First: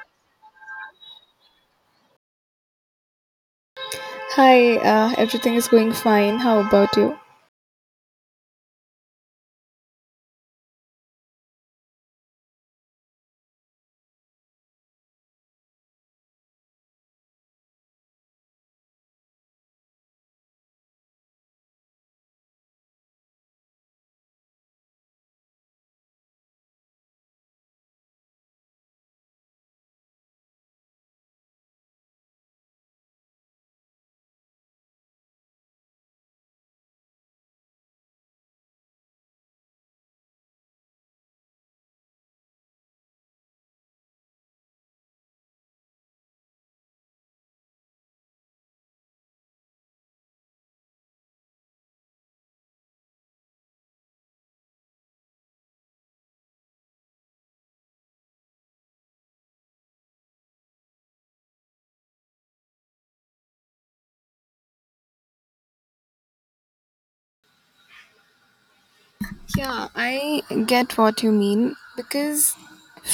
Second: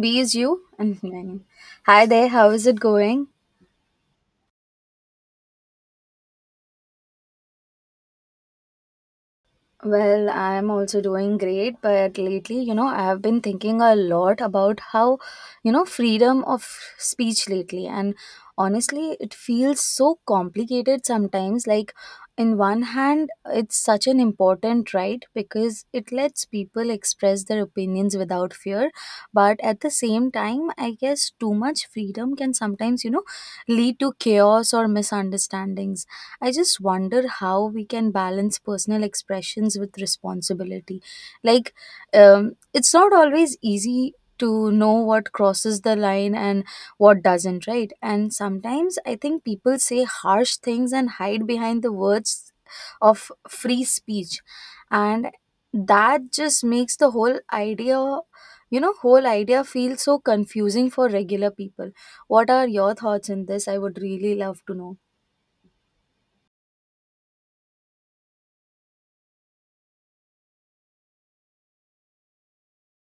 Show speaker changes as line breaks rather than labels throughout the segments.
B is you and mine. Hi there, how is it going?
Hi, everything is going fine. How about you?
Well, I'm also doing great, but lately, I have been thinking a lot about how, freedom of speech lately. And honestly, it feels so complicated sometimes. Like, in one hand, it's such an important right because it lets people express their opinions without fear. But at the same time, I guess too much freedom can sometimes, lead to chaos or misunderstandings. I just wonder how we can balance personal expressions with responsibility. Like, it's not always easy to know what crosses the line and what doesn't, right? And sometimes I think people say harsh things and hide behind the words of free speech. And that just makes the whole idea feel so confusing for regular people. What are your thoughts on this? I would really love to know.
Yeah, I get what you mean because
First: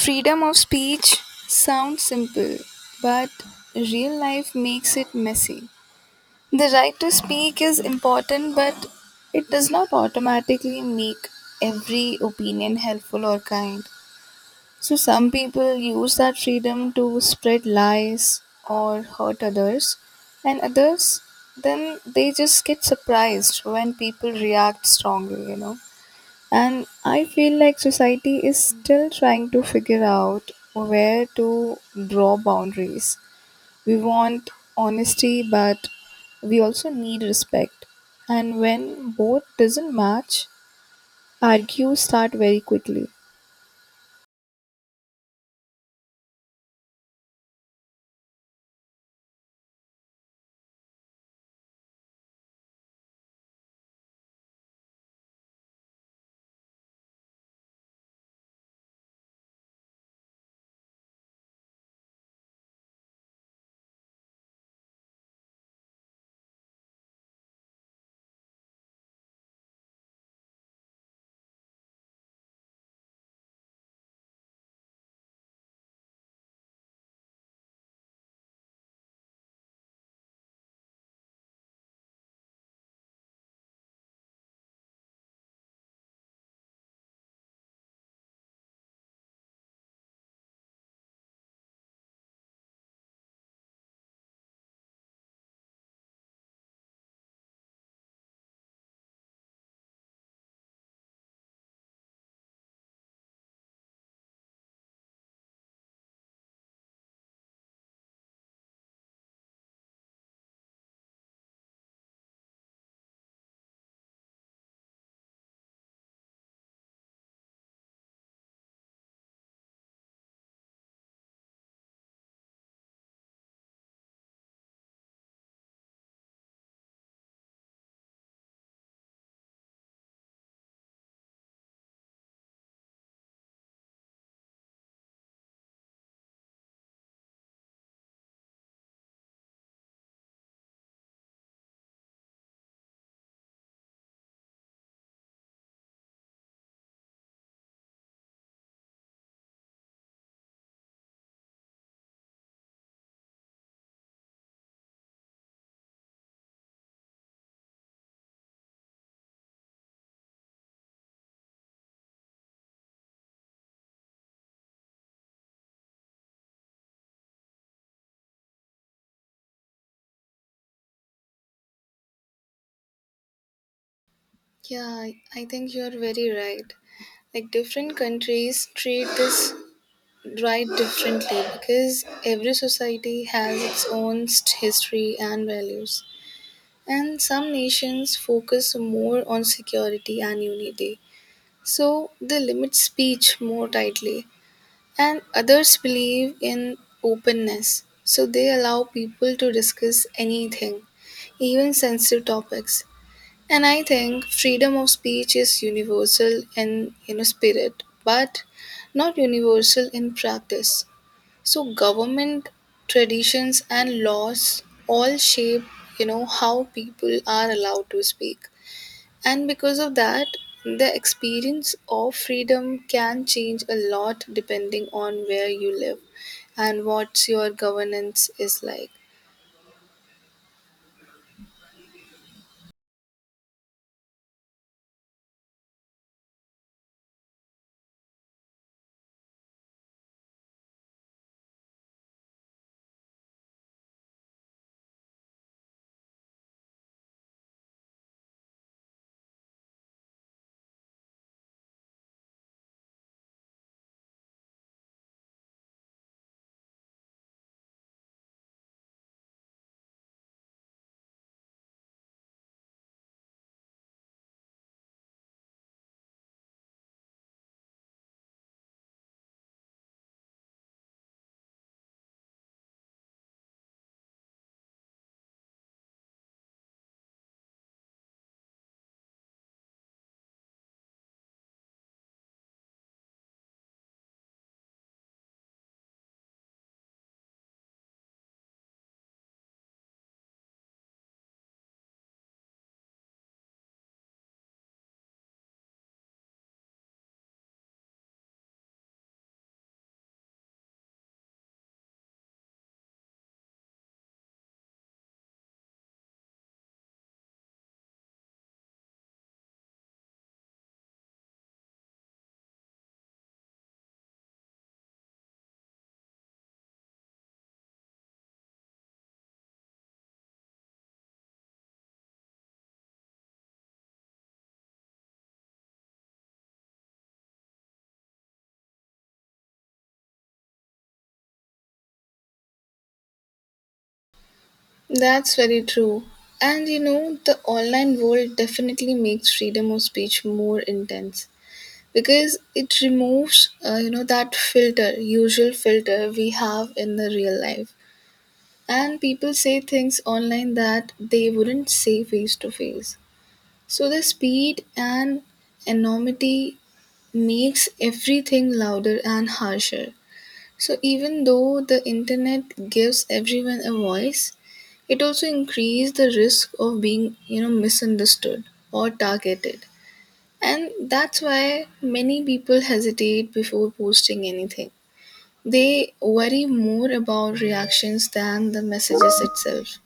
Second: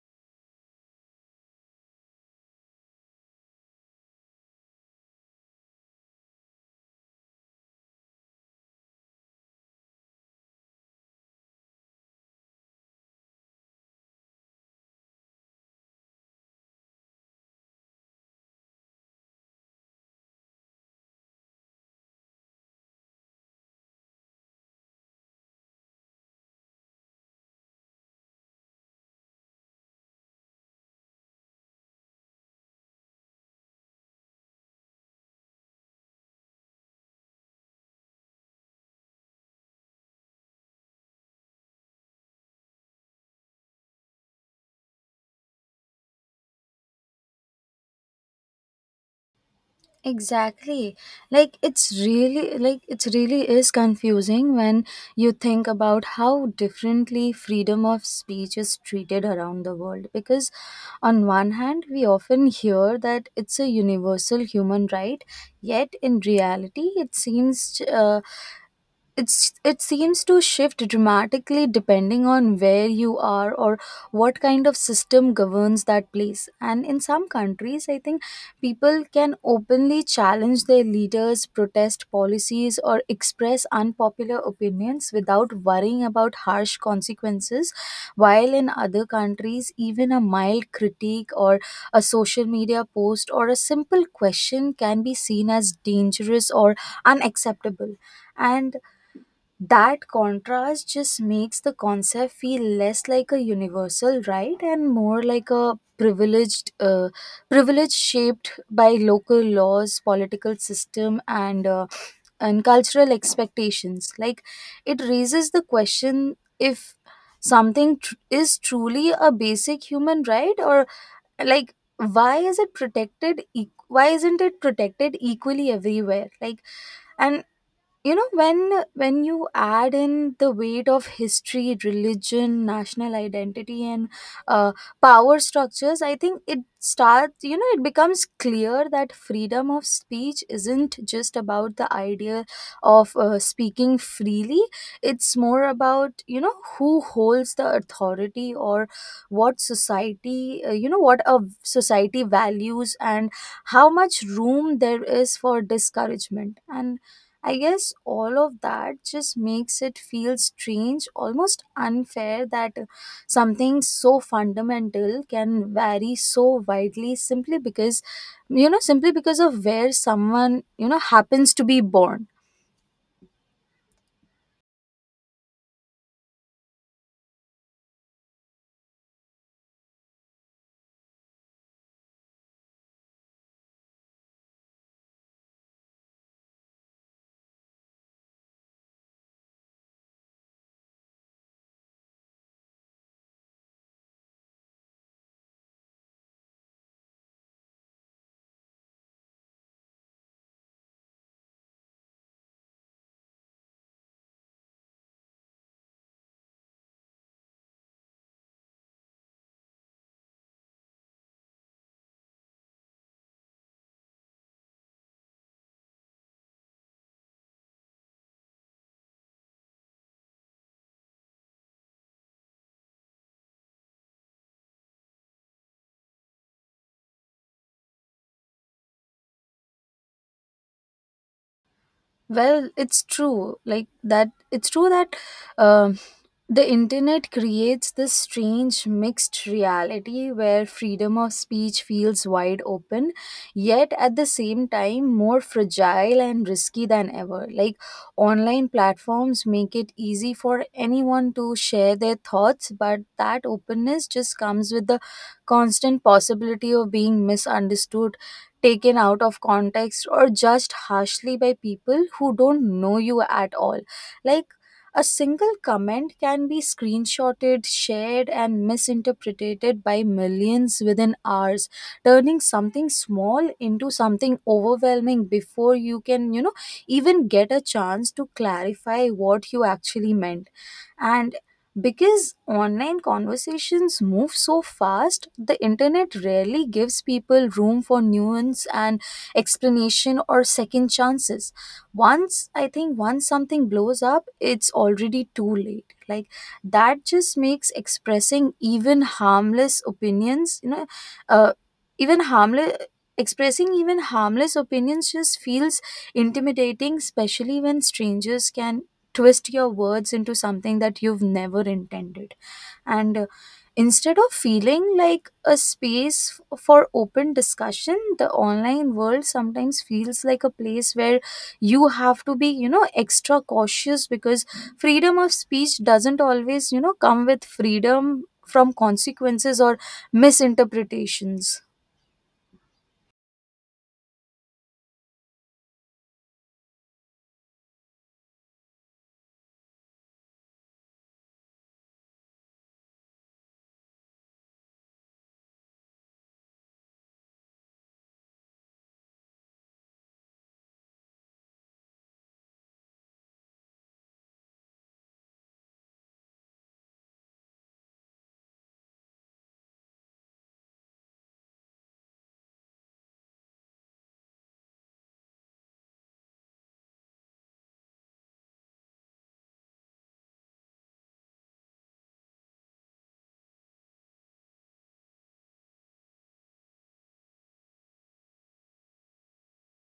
freedom of speech sounds simple, but real life makes it messy. The right to speak is important, but it does not automatically make every opinion helpful or kind. So some people use that freedom to spread lies or hurt others, and others then they just get surprised when people react strongly. And I feel like society is still trying to figure out where to draw boundaries. We want honesty, but we also need respect. And when both doesn't match, argues start very quickly.
Exactly. Like it's really is confusing when you think about how differently freedom of speech is treated around the world, because on one hand we often hear that it's a universal human right, yet in reality it seems it seems to shift dramatically depending on where you are or what kind of system governs that place. And in some countries, I think people can openly challenge their leaders, protest policies, or express unpopular opinions without worrying about harsh consequences. While in other countries, even a mild critique or a social media post or a simple question can be seen as dangerous or unacceptable. And that contrast just makes the concept feel less like a universal right and more like a privilege shaped by local laws, political system, and and cultural expectations. Like, it raises the question if something is truly a basic human right, or, like, why is it why isn't it protected equally everywhere. Like, and you know when when you add in the weight of history, religion, national identity, and uh, power structures, I think it starts you know it becomes clear that freedom of speech isn't just about the idea of speaking freely. It's more about, who holds the authority or what society you know what a society values and how much room there is for discouragement. And I guess all of that just makes it feel strange, almost unfair, that something so fundamental can vary so widely simply because of where someone, happens to be born.
Yeah, I think you're very right. Like different countries treat this right differently because every society has its own history and values. And some nations focus more on security and unity, so they limit speech more tightly. And others believe in openness, so they allow people to discuss anything, even sensitive topics. And I think freedom of speech is universal in spirit, but not universal in practice. So government traditions and laws all shape how people are allowed to speak. And because of that, the experience of freedom can change a lot depending on where you live and what your governance is like.
Well, it's true. Like that, it's true that um the internet creates this strange mixed reality where freedom of speech feels wide open, yet at the same time more fragile and risky than ever. Like, online platforms make it easy for anyone to share their thoughts, but that openness just comes with the constant possibility of being misunderstood, taken out of context, or judged harshly by people who don't know you at all. Like, a single comment can be screenshotted, shared, and misinterpreted by millions within hours, turning something small into something overwhelming before you can, even get a chance to clarify what you actually meant. And because online conversations move so fast, the internet rarely gives people room for nuance and explanation or second chances. Once, I think, once something blows up, it's already too late. Like, that just makes expressing even harmless opinions, you know, uh, even harmless expressing even harmless opinions just feels intimidating, especially when strangers can twist your words into something that you've never intended. And instead of feeling like a space for open discussion, the online world sometimes feels like a place where you have to be, extra cautious because freedom of speech doesn't always, come with freedom from consequences or misinterpretations.
That's very true. And you know, the online world definitely makes freedom of speech more intense because it removes, you know, that filter, usual filter we have in the real life. And people say things online that they wouldn't say face to face. So the speed and anonymity makes everything louder and harsher. So even though the internet gives everyone a voice, it also increased the risk of being, you know, misunderstood or targeted. And that's why many people hesitate before posting anything. They worry more about reactions than the messages itself.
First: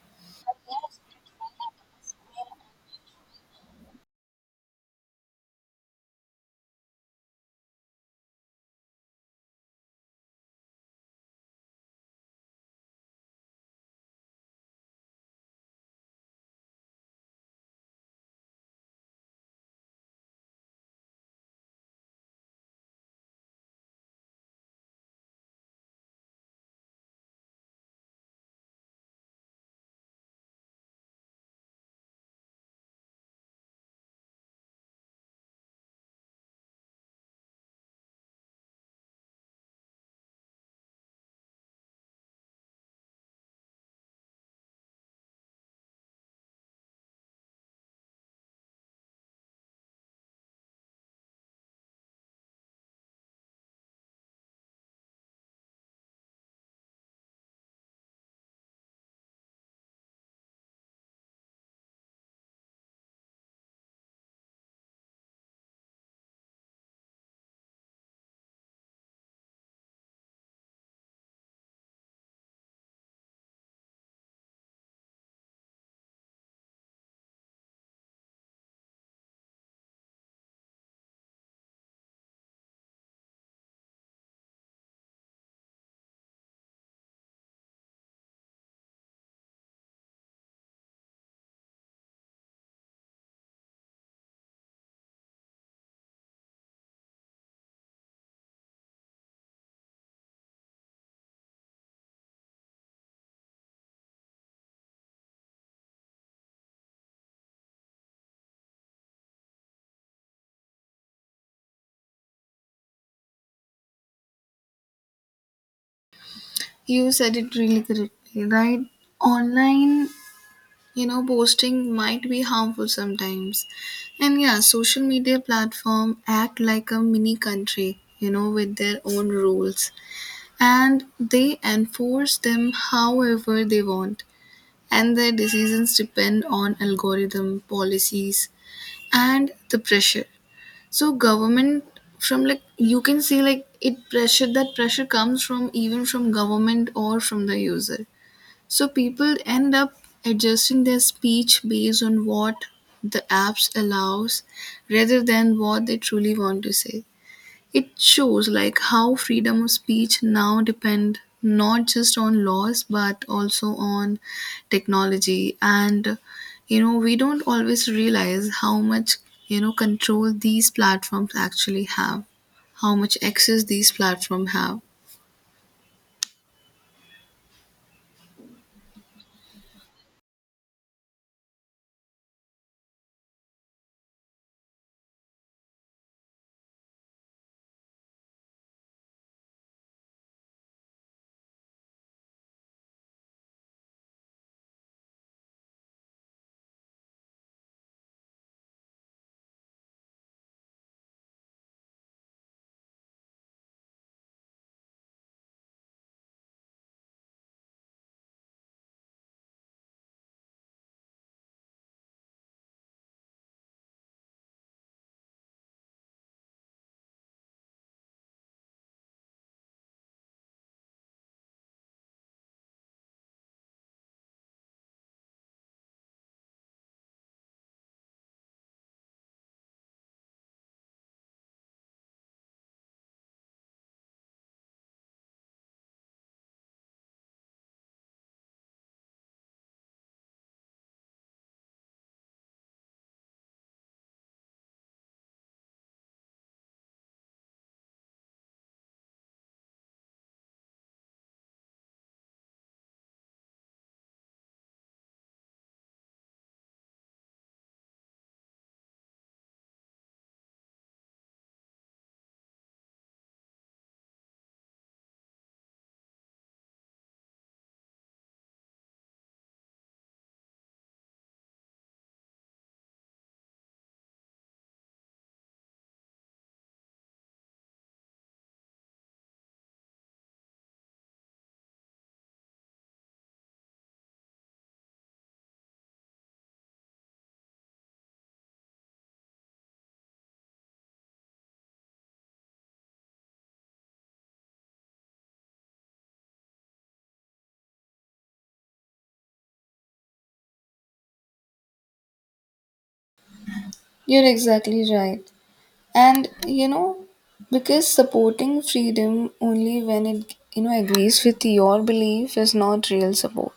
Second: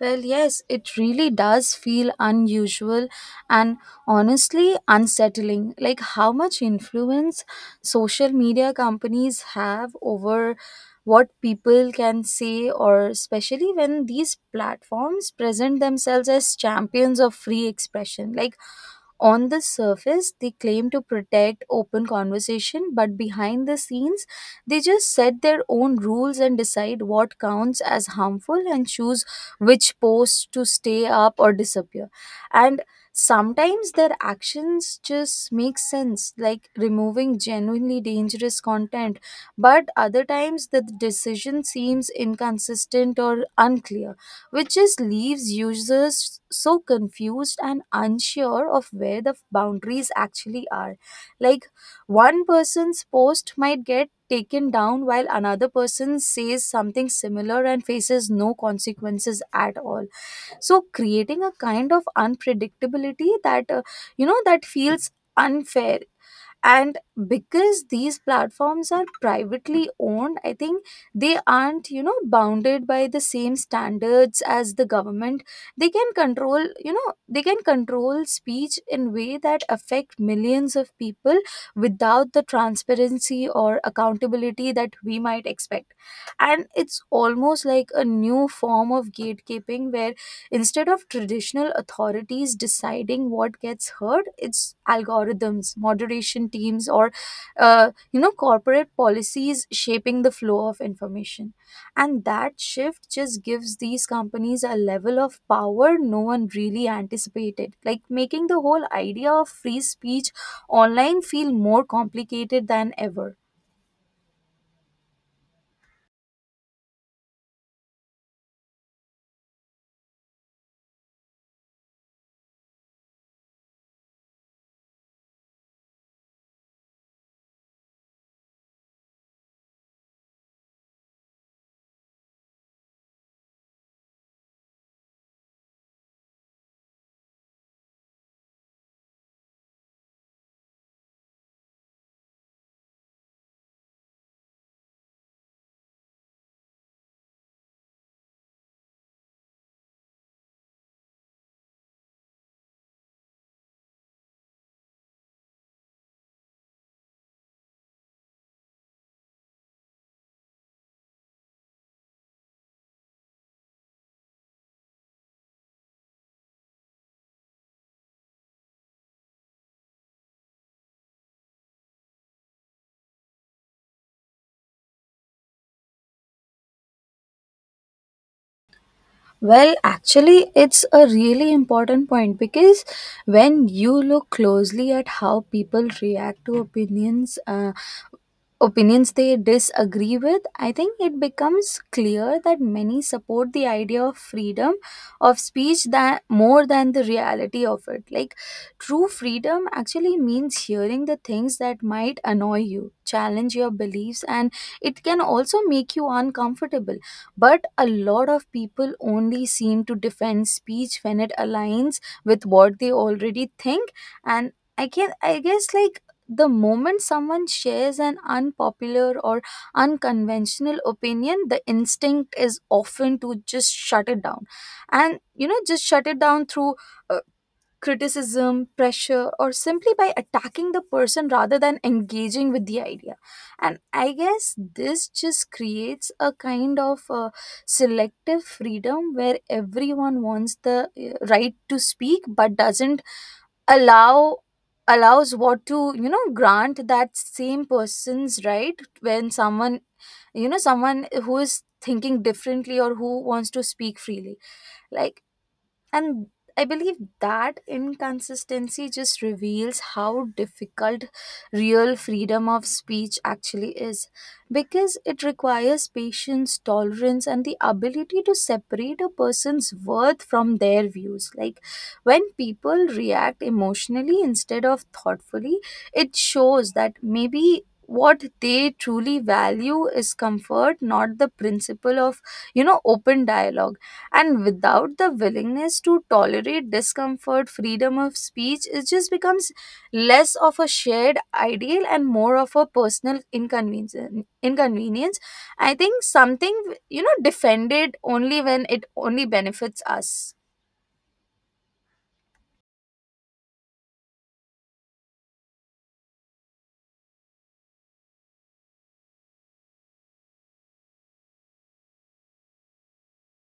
Well, yes, it really does feel unusual and honestly unsettling. Like, how much influence social media companies have over what people can say, or especially when these platforms present themselves as champions of free expression. Like, on the surface, they claim to protect open conversation, but behind the scenes, they just set their own rules and decide what counts as harmful and choose which posts to stay up or disappear. And sometimes their actions just make sense, like removing genuinely dangerous content, but other times the decision seems inconsistent or unclear, which just leaves users so confused and unsure of where the boundaries actually are. Like, one person's post might get taken down while another person says something similar and faces no consequences at all. So creating a kind of unpredictability that you know that feels unfair. And because these platforms are privately owned, I think they aren't, bounded by the same standards as the government. They can control speech in way that affect millions of people without the transparency or accountability that we might expect. And it's almost like a new form of gatekeeping where, instead of traditional authorities deciding what gets heard, it's algorithms, moderation teams, or corporate policies shaping the flow of information. And that shift just gives these companies a level of power no one really anticipated, like making the whole idea of free speech online feel more complicated than ever.
You said it really correctly, right? Online, you know, posting might be harmful sometimes. And yeah, social media platform act like a mini country, you know, with their own rules. And they enforce them however they want, and their decisions depend on algorithm policies and the pressure. So government, from like you can see like it pressure, that pressure comes from even from government or from the user. So people end up adjusting their speech based on what the apps allows rather than what they truly want to say. It shows like how freedom of speech now depend not just on laws but also on technology. And you know, we don't always realize how much control these platforms actually have, how much access these platforms have.
Well, actually, it's a really important point, because when you look closely at how people react to opinions they disagree with, I think it becomes clear that many support the idea of freedom of speech that more than the reality of it. Like, true freedom actually means hearing the things that might annoy you, challenge your beliefs, and it can also make you uncomfortable. But a lot of people only seem to defend speech when it aligns with what they already think. And I guess, like, the moment someone shares an unpopular or unconventional opinion, the instinct is often to just shut it down and you know just shut it down through uh, criticism, pressure, or simply by attacking the person rather than engaging with the idea. And I guess this just creates a kind of selective freedom where everyone wants the right to speak but doesn't allow allows what to grant that same person's right when someone you know someone who is thinking differently or who wants to speak freely. Like, and I believe that inconsistency just reveals how difficult real freedom of speech actually is, because it requires patience, tolerance, and the ability to separate a person's worth from their views. Like, when people react emotionally instead of thoughtfully, it shows that maybe what they truly value is comfort, not the principle of, open dialogue. And without the willingness to tolerate discomfort, freedom of speech, it just becomes less of a shared ideal and more of a personal inconvenience. Inconvenience. I think something, defended only when it only benefits us.
You're exactly right. And you know, because supporting freedom only when it agrees with your belief is not real support.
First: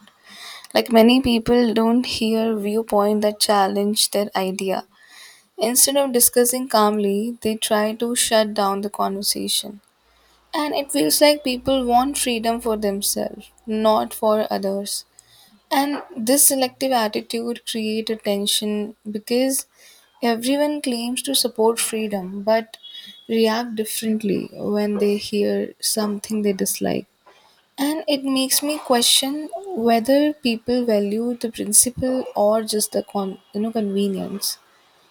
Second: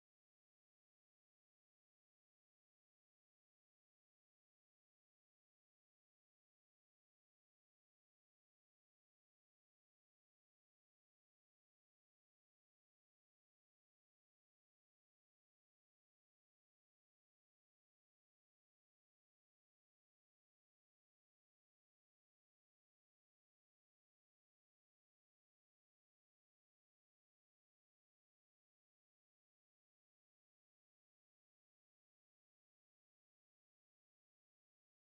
Like many people don't hear viewpoint that challenge their idea. Instead of discussing calmly, they try to shut down the conversation. And it feels like people want freedom for themselves, not for others. And this selective attitude creates a tension because everyone claims to support freedom but react differently when they hear something they dislike. And it makes me question whether people value the principle or just the you know convenience.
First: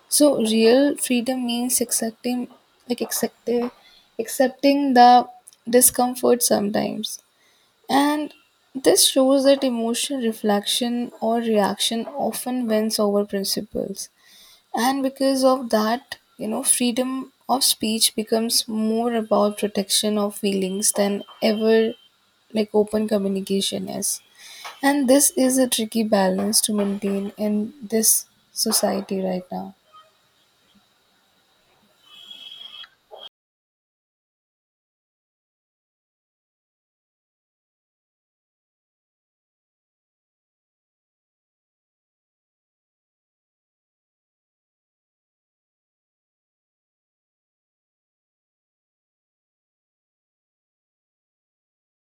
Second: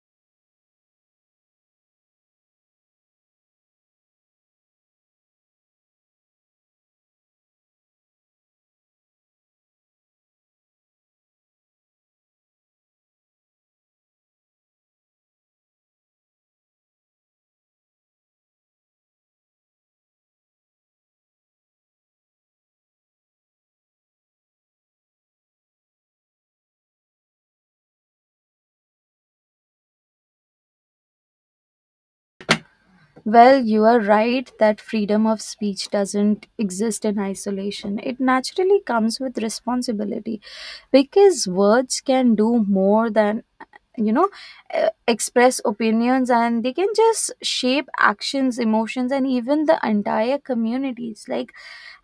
So real freedom means accepting like accepting accepting the discomfort sometimes. And this shows that emotional reflection or reaction often wins over principles. And because of that, you know, freedom of speech becomes more about protection of feelings than ever like open communication is. And this is a tricky balance to maintain in this society right now.
Well, you are right that freedom of speech doesn't exist in isolation. It naturally comes with responsibility, because words can do more than you know express opinions, and they can just shape actions, emotions, and even the entire communities. Like,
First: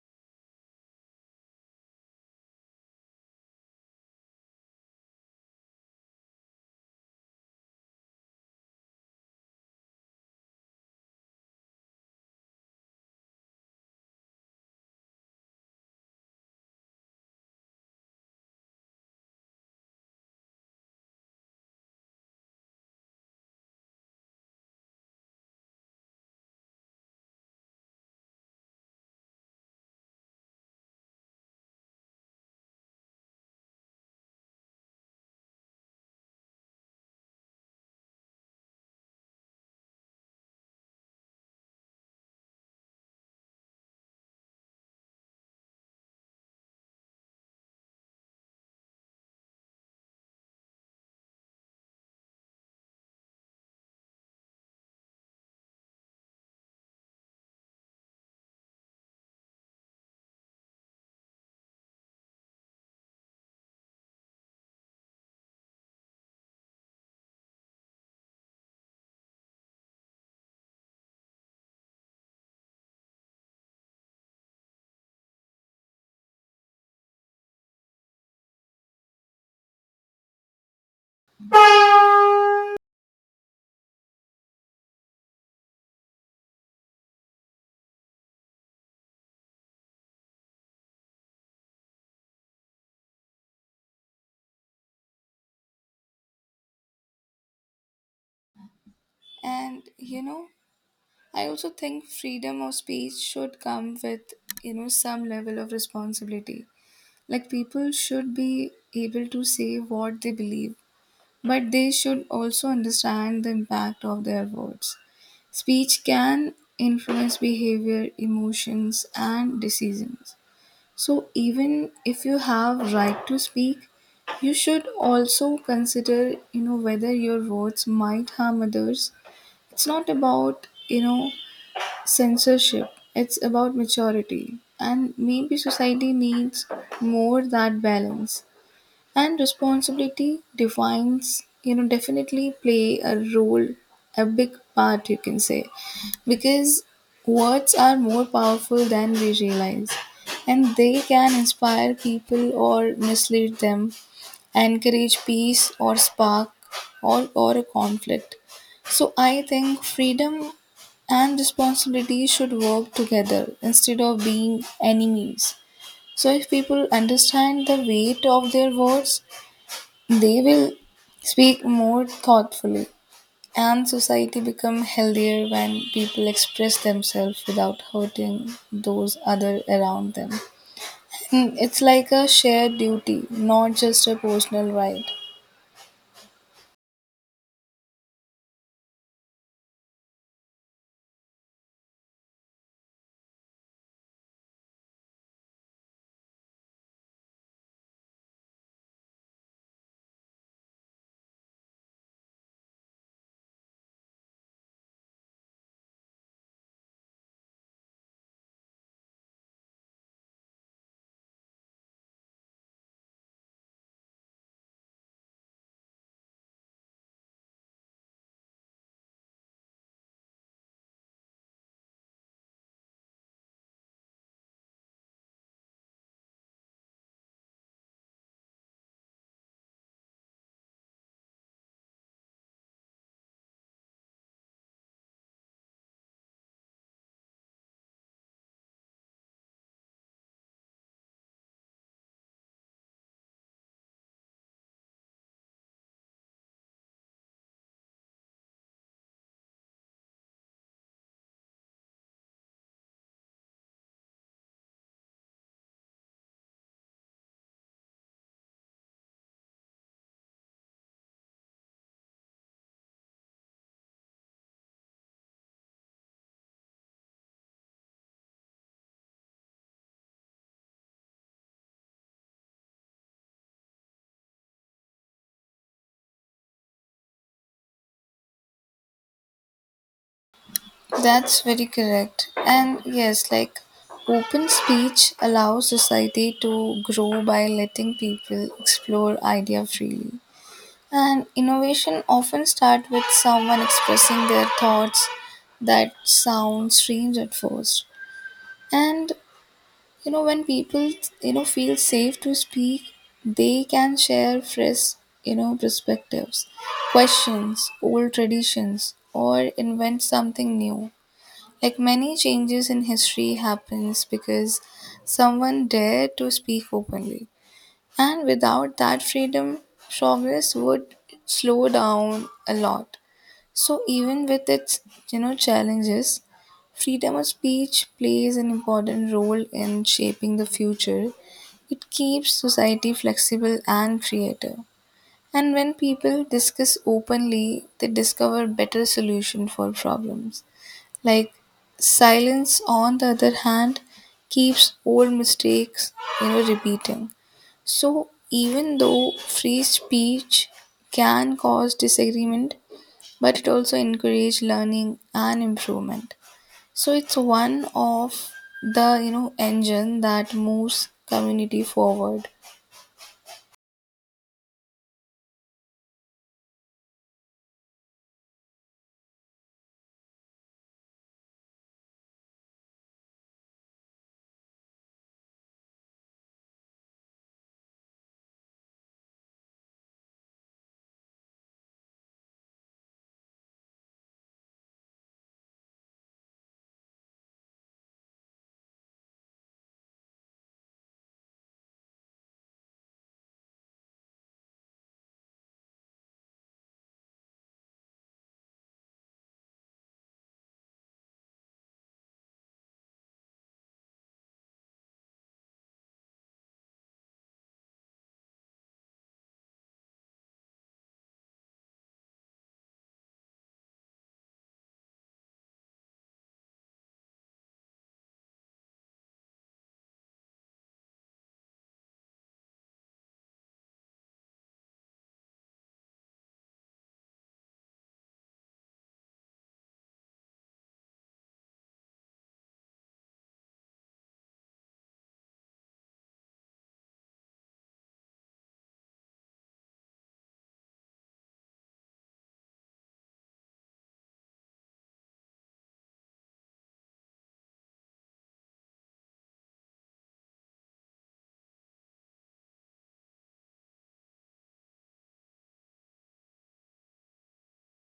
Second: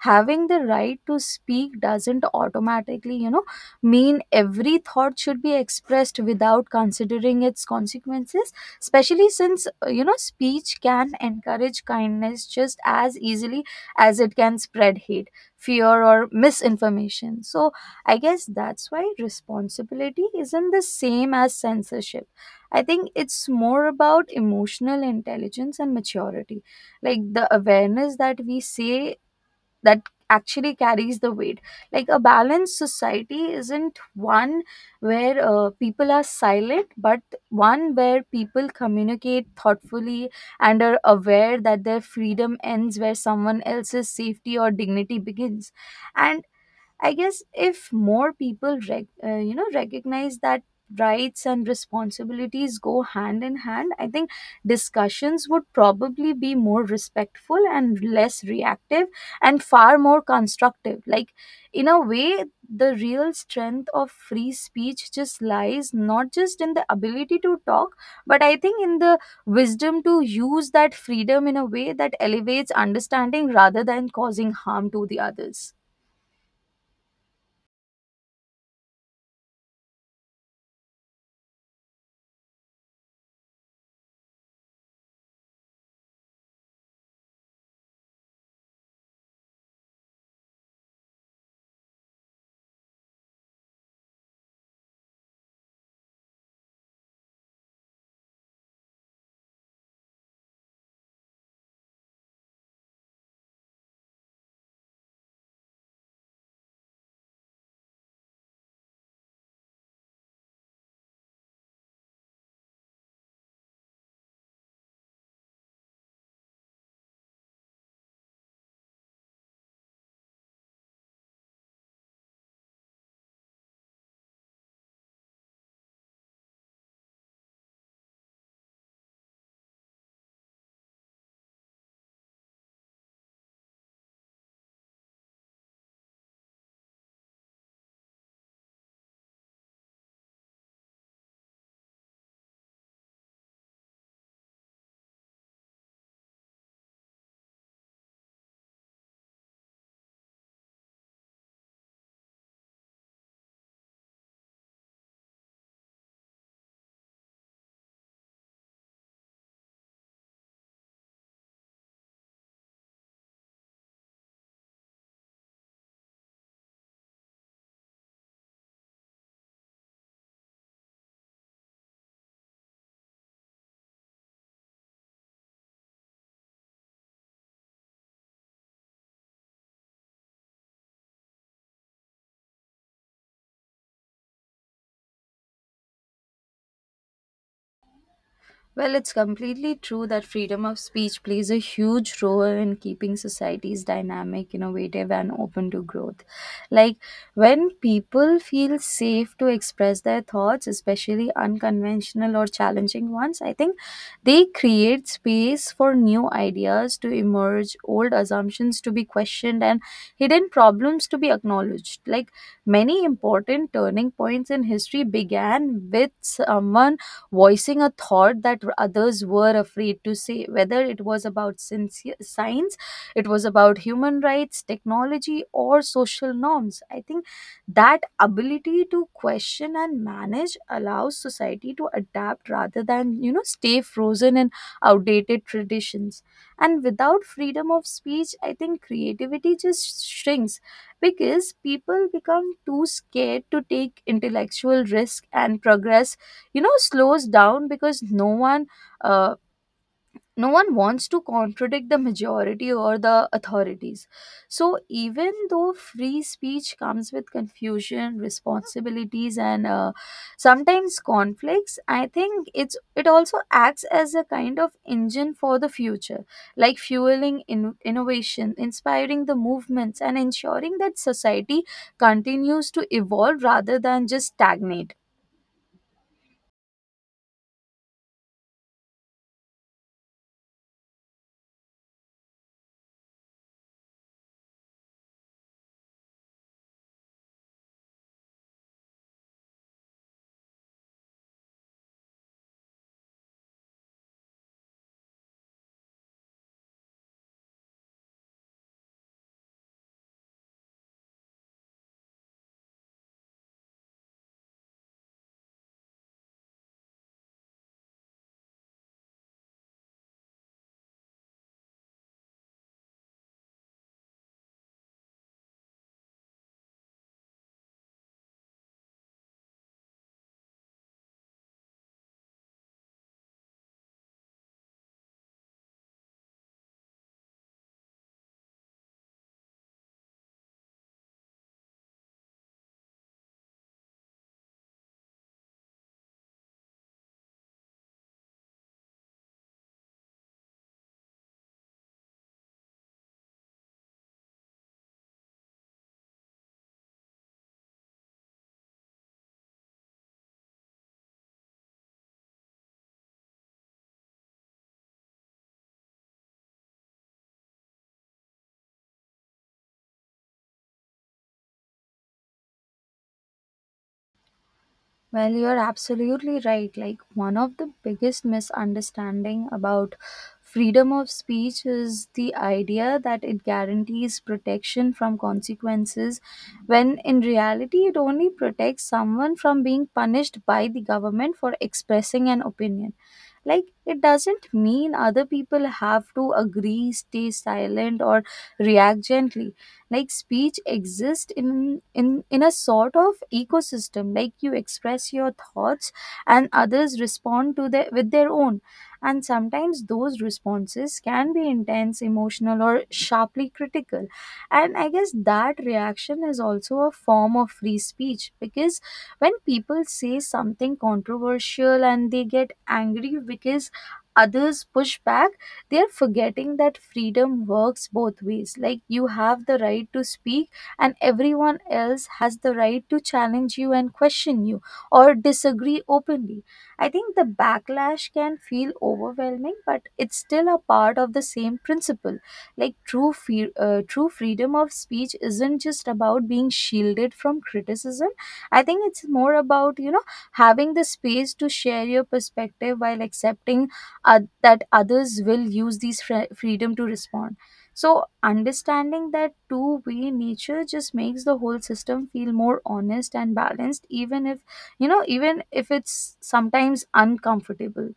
having the right to speak doesn't automatically, mean every thought should be expressed without considering its consequences, especially since speech can encourage kindness just as easily as it can spread hate, fear, or misinformation. So I guess that's why responsibility isn't the same as censorship. I think it's more about emotional intelligence and maturity, like the awareness that we say that actually carries the weight. Like, a balanced society isn't one where people are silent, but one where people communicate thoughtfully and are aware that their freedom ends where someone else's safety or dignity begins. And I guess if more people, recognize that rights and responsibilities go hand in hand, I think discussions would probably be more respectful and less reactive and far more constructive. Like, in a way, the real strength of free speech just lies not just in the ability to talk, but I think in the wisdom to use that freedom in a way that elevates understanding rather than causing harm to the others.
And you know, I also think freedom of speech should come with, you know, some level of responsibility. Like people should be able to say what they believe, but they should also understand the impact of their words. Speech can influence behavior, emotions, and decisions. So even if you have right to speak, you should also consider, you know, whether your words might harm others. It's not about, you know, censorship. It's about maturity. And maybe society needs more that balance, and responsibility defines you know definitely play a role, a big part you can say, because words are more powerful than we realize, and they can inspire people or mislead them, encourage peace or spark or a conflict. So I think freedom and responsibility should work together instead of being enemies. So if people understand the weight of their words, they will speak more thoughtfully, and society become healthier when people express themselves without hurting those other around them. And it's like a shared duty, not just a personal right.
Well, it's completely true that freedom of speech plays a huge role in keeping societies dynamic, innovative, and open to growth. Like, when people feel safe to express their thoughts, especially unconventional or challenging ones, I think they create space for new ideas to emerge, old assumptions to be questioned, and hidden problems to be acknowledged. Like, many important turning points in history began with someone voicing a thought that others were afraid to say, whether it was about sincere science, it was about human rights, technology, or social norms. I think that ability to question and manage allows society to adapt rather than, stay frozen in outdated traditions. And without freedom of speech, I think creativity just shrinks because people become too scared to take intellectual risk and progress slows down because no one uh, no one wants to contradict the majority or the authorities. So even though free speech comes with confusion responsibilities and sometimes conflicts, I think it also acts as a kind of engine for the future, like fueling innovation, inspiring the movements and ensuring that society continues to evolve rather than just stagnate.
That's very correct. And yes, like open speech allows society to grow by letting people explore idea freely. And innovation often starts with someone expressing their thoughts that sound strange at first. And you know, when people feel safe to speak, they can share fresh perspectives, questions, old traditions, or invent something new. Like many changes in history happens because someone dared to speak openly. And without that freedom, progress would slow down a lot. So even with its challenges, freedom of speech plays an important role in shaping the future. It keeps society flexible and creative. And when people discuss openly, they discover better solution for problems. Like silence on the other hand keeps old mistakes repeating. So, even though free speech can cause disagreement, but it also encourages learning and improvement. So, it's one of the engine that moves community forward.
Well, you're absolutely right. Like, one of the biggest misunderstanding about freedom of speech is the idea that it guarantees protection from consequences, when in reality, it only protects someone from being punished by the government for expressing an opinion. Like, it doesn't mean other people have to agree, stay silent, or react gently. Like speech exists in a sort of ecosystem, like you express your thoughts and others respond to the with their own, and sometimes those responses can be intense emotional or sharply critical. And I guess that reaction is also a form of free speech, because when people say something controversial and they get angry because others push back, they're forgetting that freedom works both ways. Like you have the right to speak and everyone else has the right to challenge you and question you or disagree openly. I think the backlash can feel overwhelming, but it's still a part of the same principle. Like true freedom of speech isn't just about being shielded from criticism. I think it's more about, you know, having the space to share your perspective while accepting that others will use freedom to respond. So understanding that two-way nature just makes the whole system feel more honest and balanced, even if, you know, even if it's sometimes uncomfortable.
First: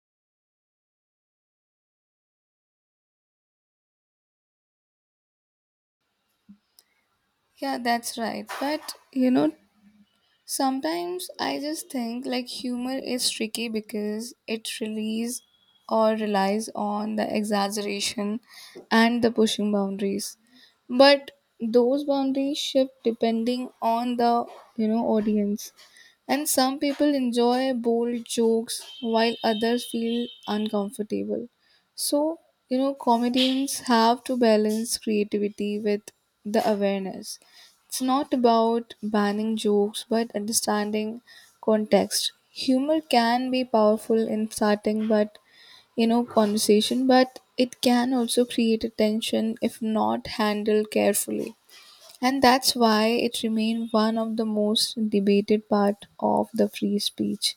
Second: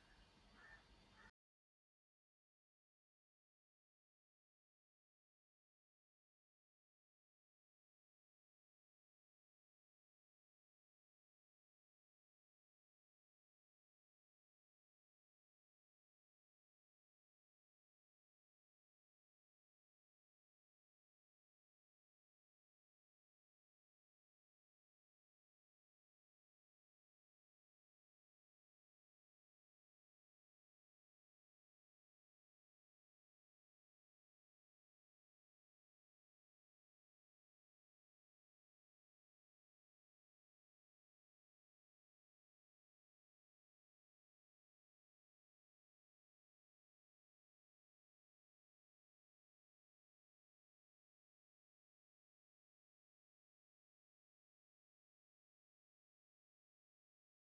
Yeah, that's right. But you know, sometimes I just think like humor is tricky because it relies on the exaggeration and the pushing boundaries. But those boundaries shift depending on the audience. And some people enjoy bold jokes while others feel uncomfortable. So, you know, comedians have to balance creativity with the awareness. It's not about banning jokes but understanding context. Humor can be powerful in starting but conversation, but it can also create a tension if not handled carefully. And that's why it remains one of the most debated part of the free speech.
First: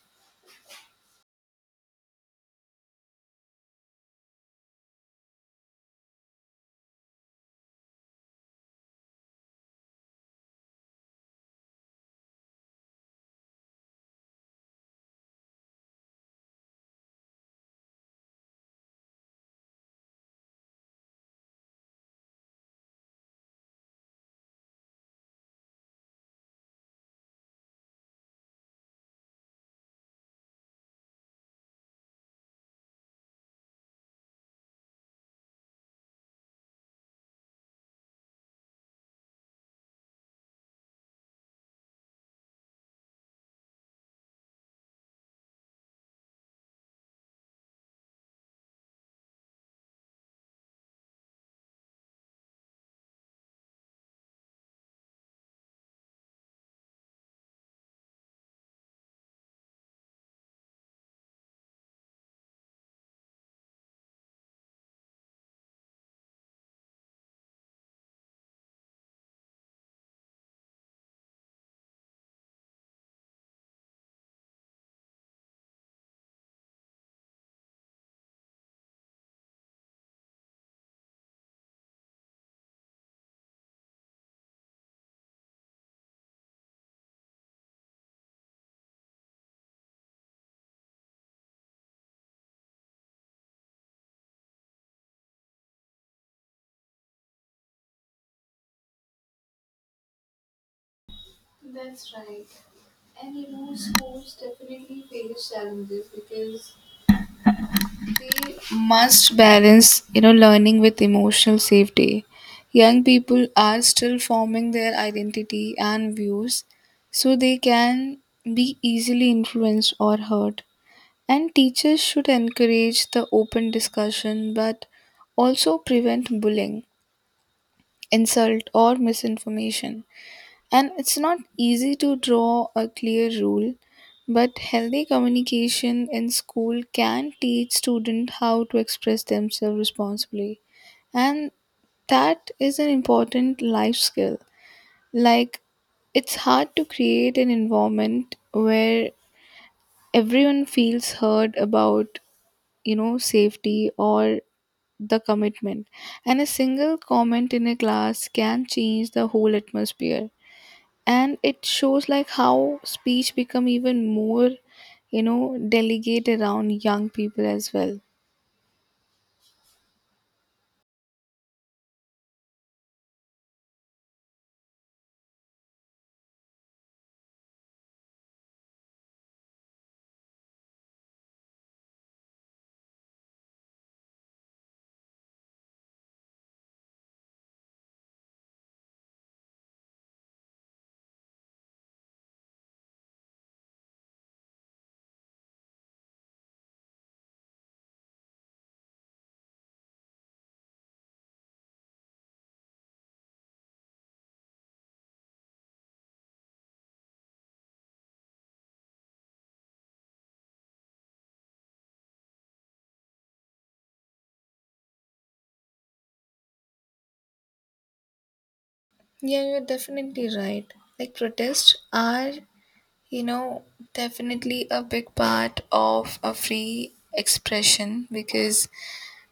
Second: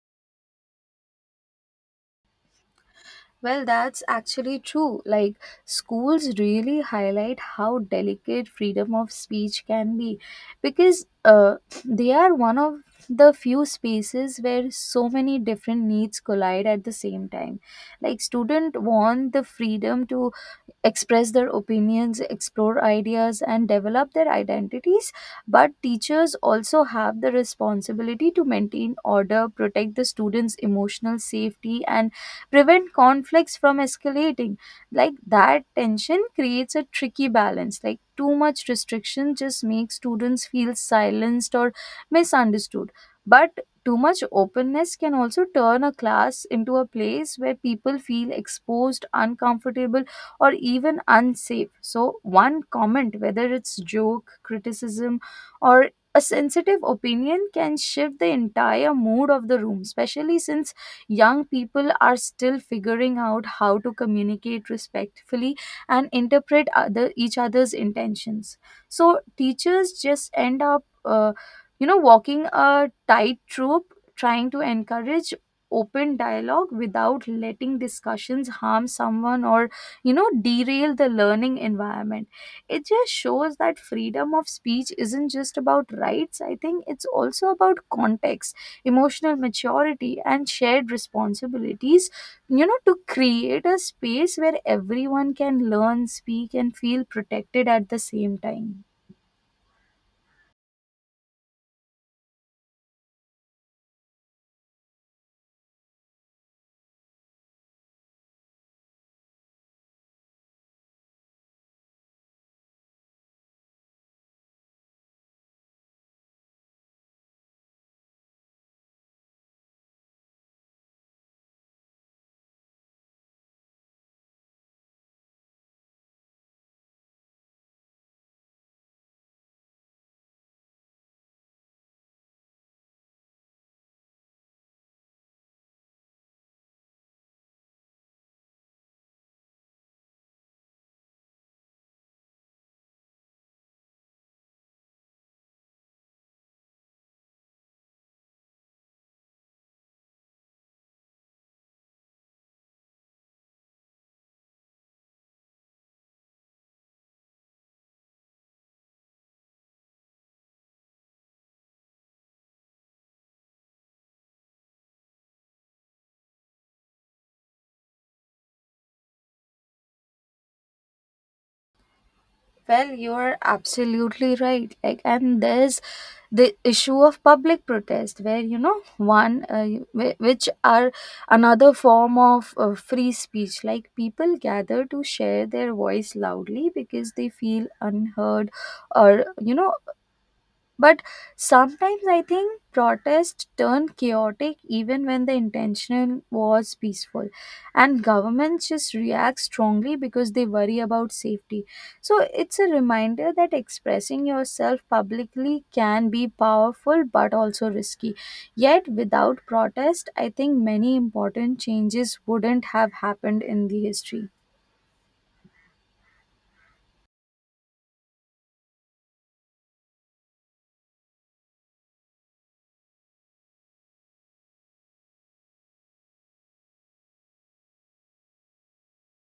Well, that's actually true. Like, schools really highlight how delicate freedom of speech can be because they are one of the few spaces where so many different needs collide at the same time. Like, students want the freedom to express their opinions, explore ideas, and develop their identities. But teachers also have the responsibility to maintain order, protect the students' emotional safety, and prevent conflicts from escalating. Like that tension creates a tricky balance. Like too much restriction just makes students feel silenced or misunderstood. But too much openness can also turn a class into a place where people feel exposed, uncomfortable, or even unsafe. So, one comment, whether it's joke, criticism, or a sensitive opinion can shift the entire mood of the room, especially since young people are still figuring out how to communicate respectfully and interpret other each other's intentions. So teachers just end up, you know, walking a tight trope, trying to encourage open dialogue without letting discussions harm someone or, you know, derail the learning environment. It just shows that freedom of speech isn't just about rights. I think it's also about context, emotional maturity and shared responsibilities, you know, to create a space where everyone can learn, speak and feel protected at the same time.
That's right. And you know, schools definitely face challenges because they must balance, you know, learning with emotional safety. Young people are still forming their identity and views, so they can be easily influenced or hurt. And teachers should encourage the open discussion but also prevent bullying, insult, or misinformation. And it's not easy to draw a clear rule, but healthy communication in school can teach students how to express themselves responsibly. And that is an important life skill. Like, it's hard to create an environment where everyone feels heard about, you know, safety or the commitment. And a single comment in a class can change the whole atmosphere, and it shows like how speech become even more delegate around young people as well.
Well, you're absolutely right. Like, and there's the issue of public protest where, you know, which are another form of free speech. Like people gather to share their voice loudly because they feel unheard, or you know. But sometimes I think protests turn chaotic even when the intention was peaceful, and governments just react strongly because they worry about safety. So it's a reminder that expressing yourself publicly can be powerful but also risky. Yet, without protest, I think many important changes wouldn't have happened in the history.
Yeah, you're definitely right. Like protests are, you know, definitely a big part of a free expression because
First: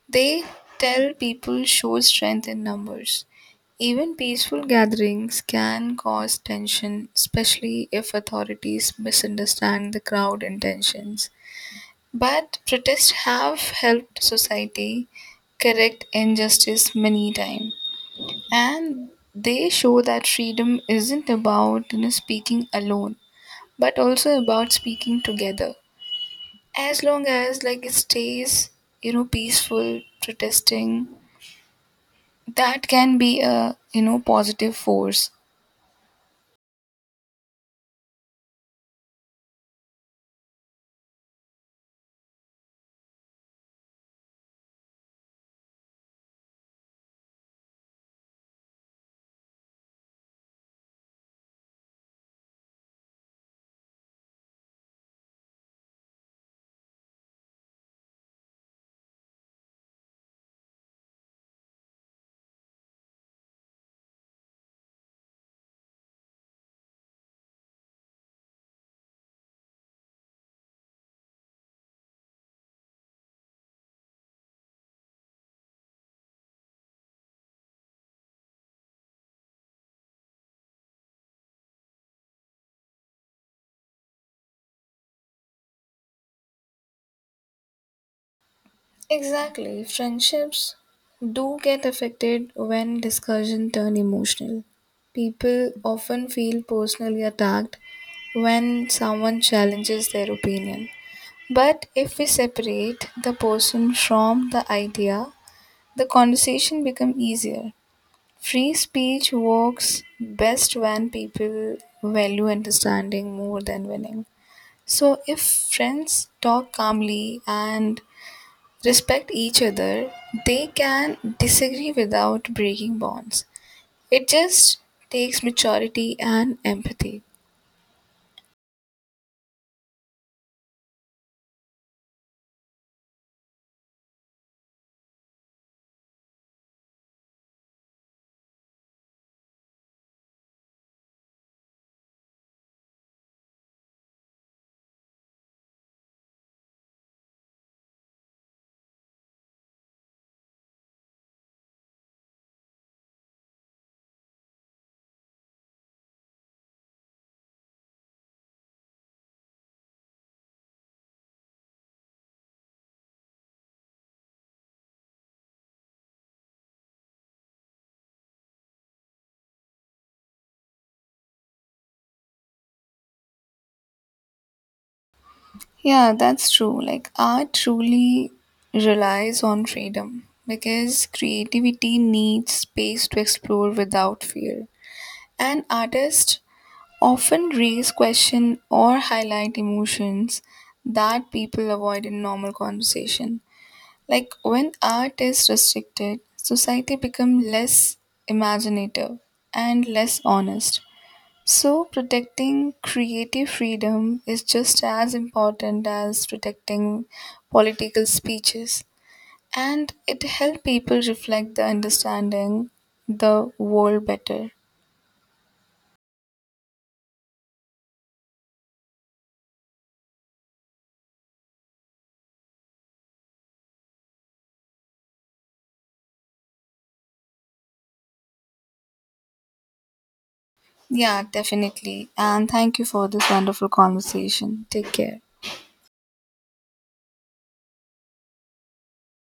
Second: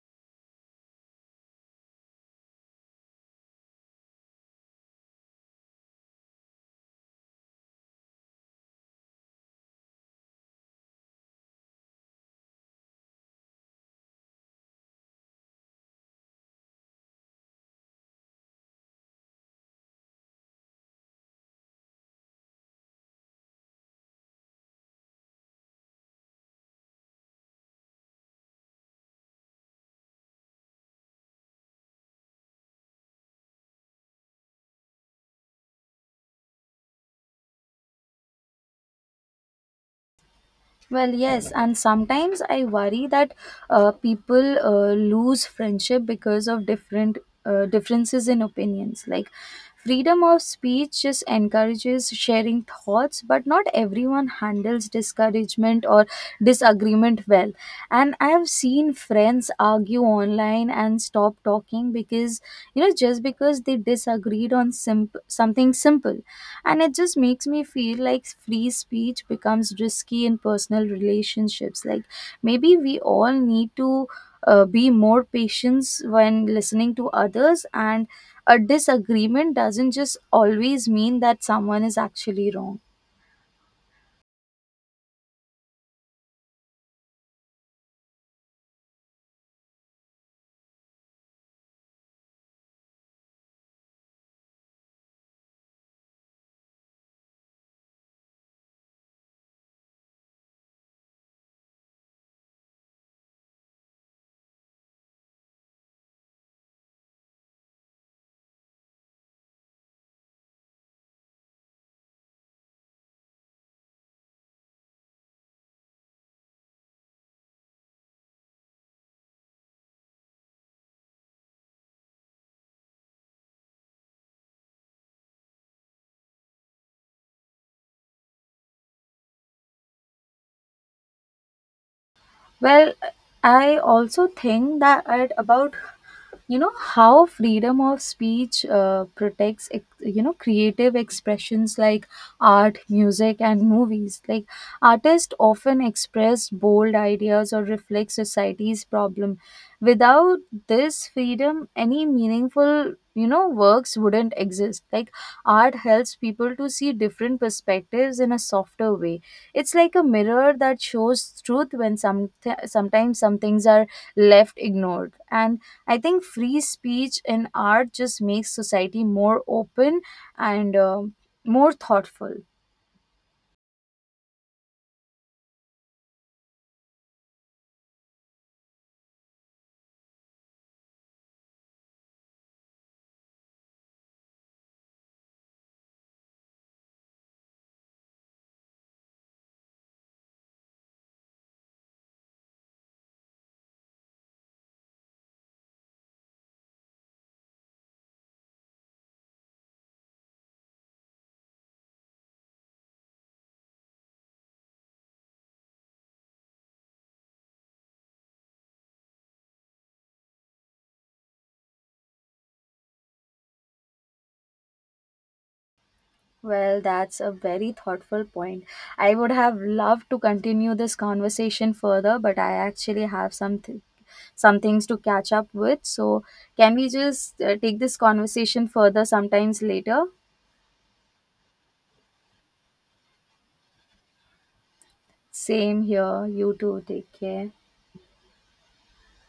they tell people show strength in numbers. Even peaceful gatherings can cause tension, especially if authorities misunderstand the crowd intentions. But protests have helped society correct injustice many times, and they show that freedom isn't about speaking alone, but also about speaking together. As long as like it stays, you know, peaceful protesting, that can be a positive force.
Well, yes, and sometimes I worry that people lose friendship because of different differences in opinions. Like, freedom of speech just encourages sharing thoughts, but not everyone handles discouragement or disagreement well. And I have seen friends argue online and stop talking because, you know, just because they disagreed on something simple. And it just makes me feel like free speech becomes risky in personal relationships. Like maybe we all need to be more patient when listening to others, and a disagreement doesn't just always mean that someone is actually wrong.
Exactly. Friendships do get affected when discussion turn emotional. People often feel personally attacked when someone challenges their opinion. But if we separate the person from the idea, the conversation becomes easier. Free speech works best when people value understanding more than winning. So if friends talk calmly and respect each other, they can disagree without breaking bonds. It just takes maturity and empathy.
Well, I also think that about, you know, how freedom of speech protects you know, creative expressions, like art, music and movies. Like artists often express bold ideas or reflect society's problem. Without this freedom any meaningful, you know, works wouldn't exist. Like art helps people to see different perspectives in a softer way. It's like a mirror that shows truth when sometimes some things are left ignored. And I think free speech in art just makes society more open and more thoughtful.
Yeah, that's true. Like, art truly relies on freedom because creativity needs space to explore without fear. And artists often raise question or highlight emotions that people avoid in normal conversation. Like when art is restricted, society becomes less imaginative and less honest. So, protecting creative freedom is just as important as protecting political speeches. And it helps people reflect the understanding the world better.
Well, that's a very thoughtful point. I would have loved to continue this conversation further, but I actually have some, some things to catch up with. So, can we just take this conversation further sometimes later?
Yeah, definitely. And thank you for this wonderful conversation. Take care.
Same here. You too. Take care.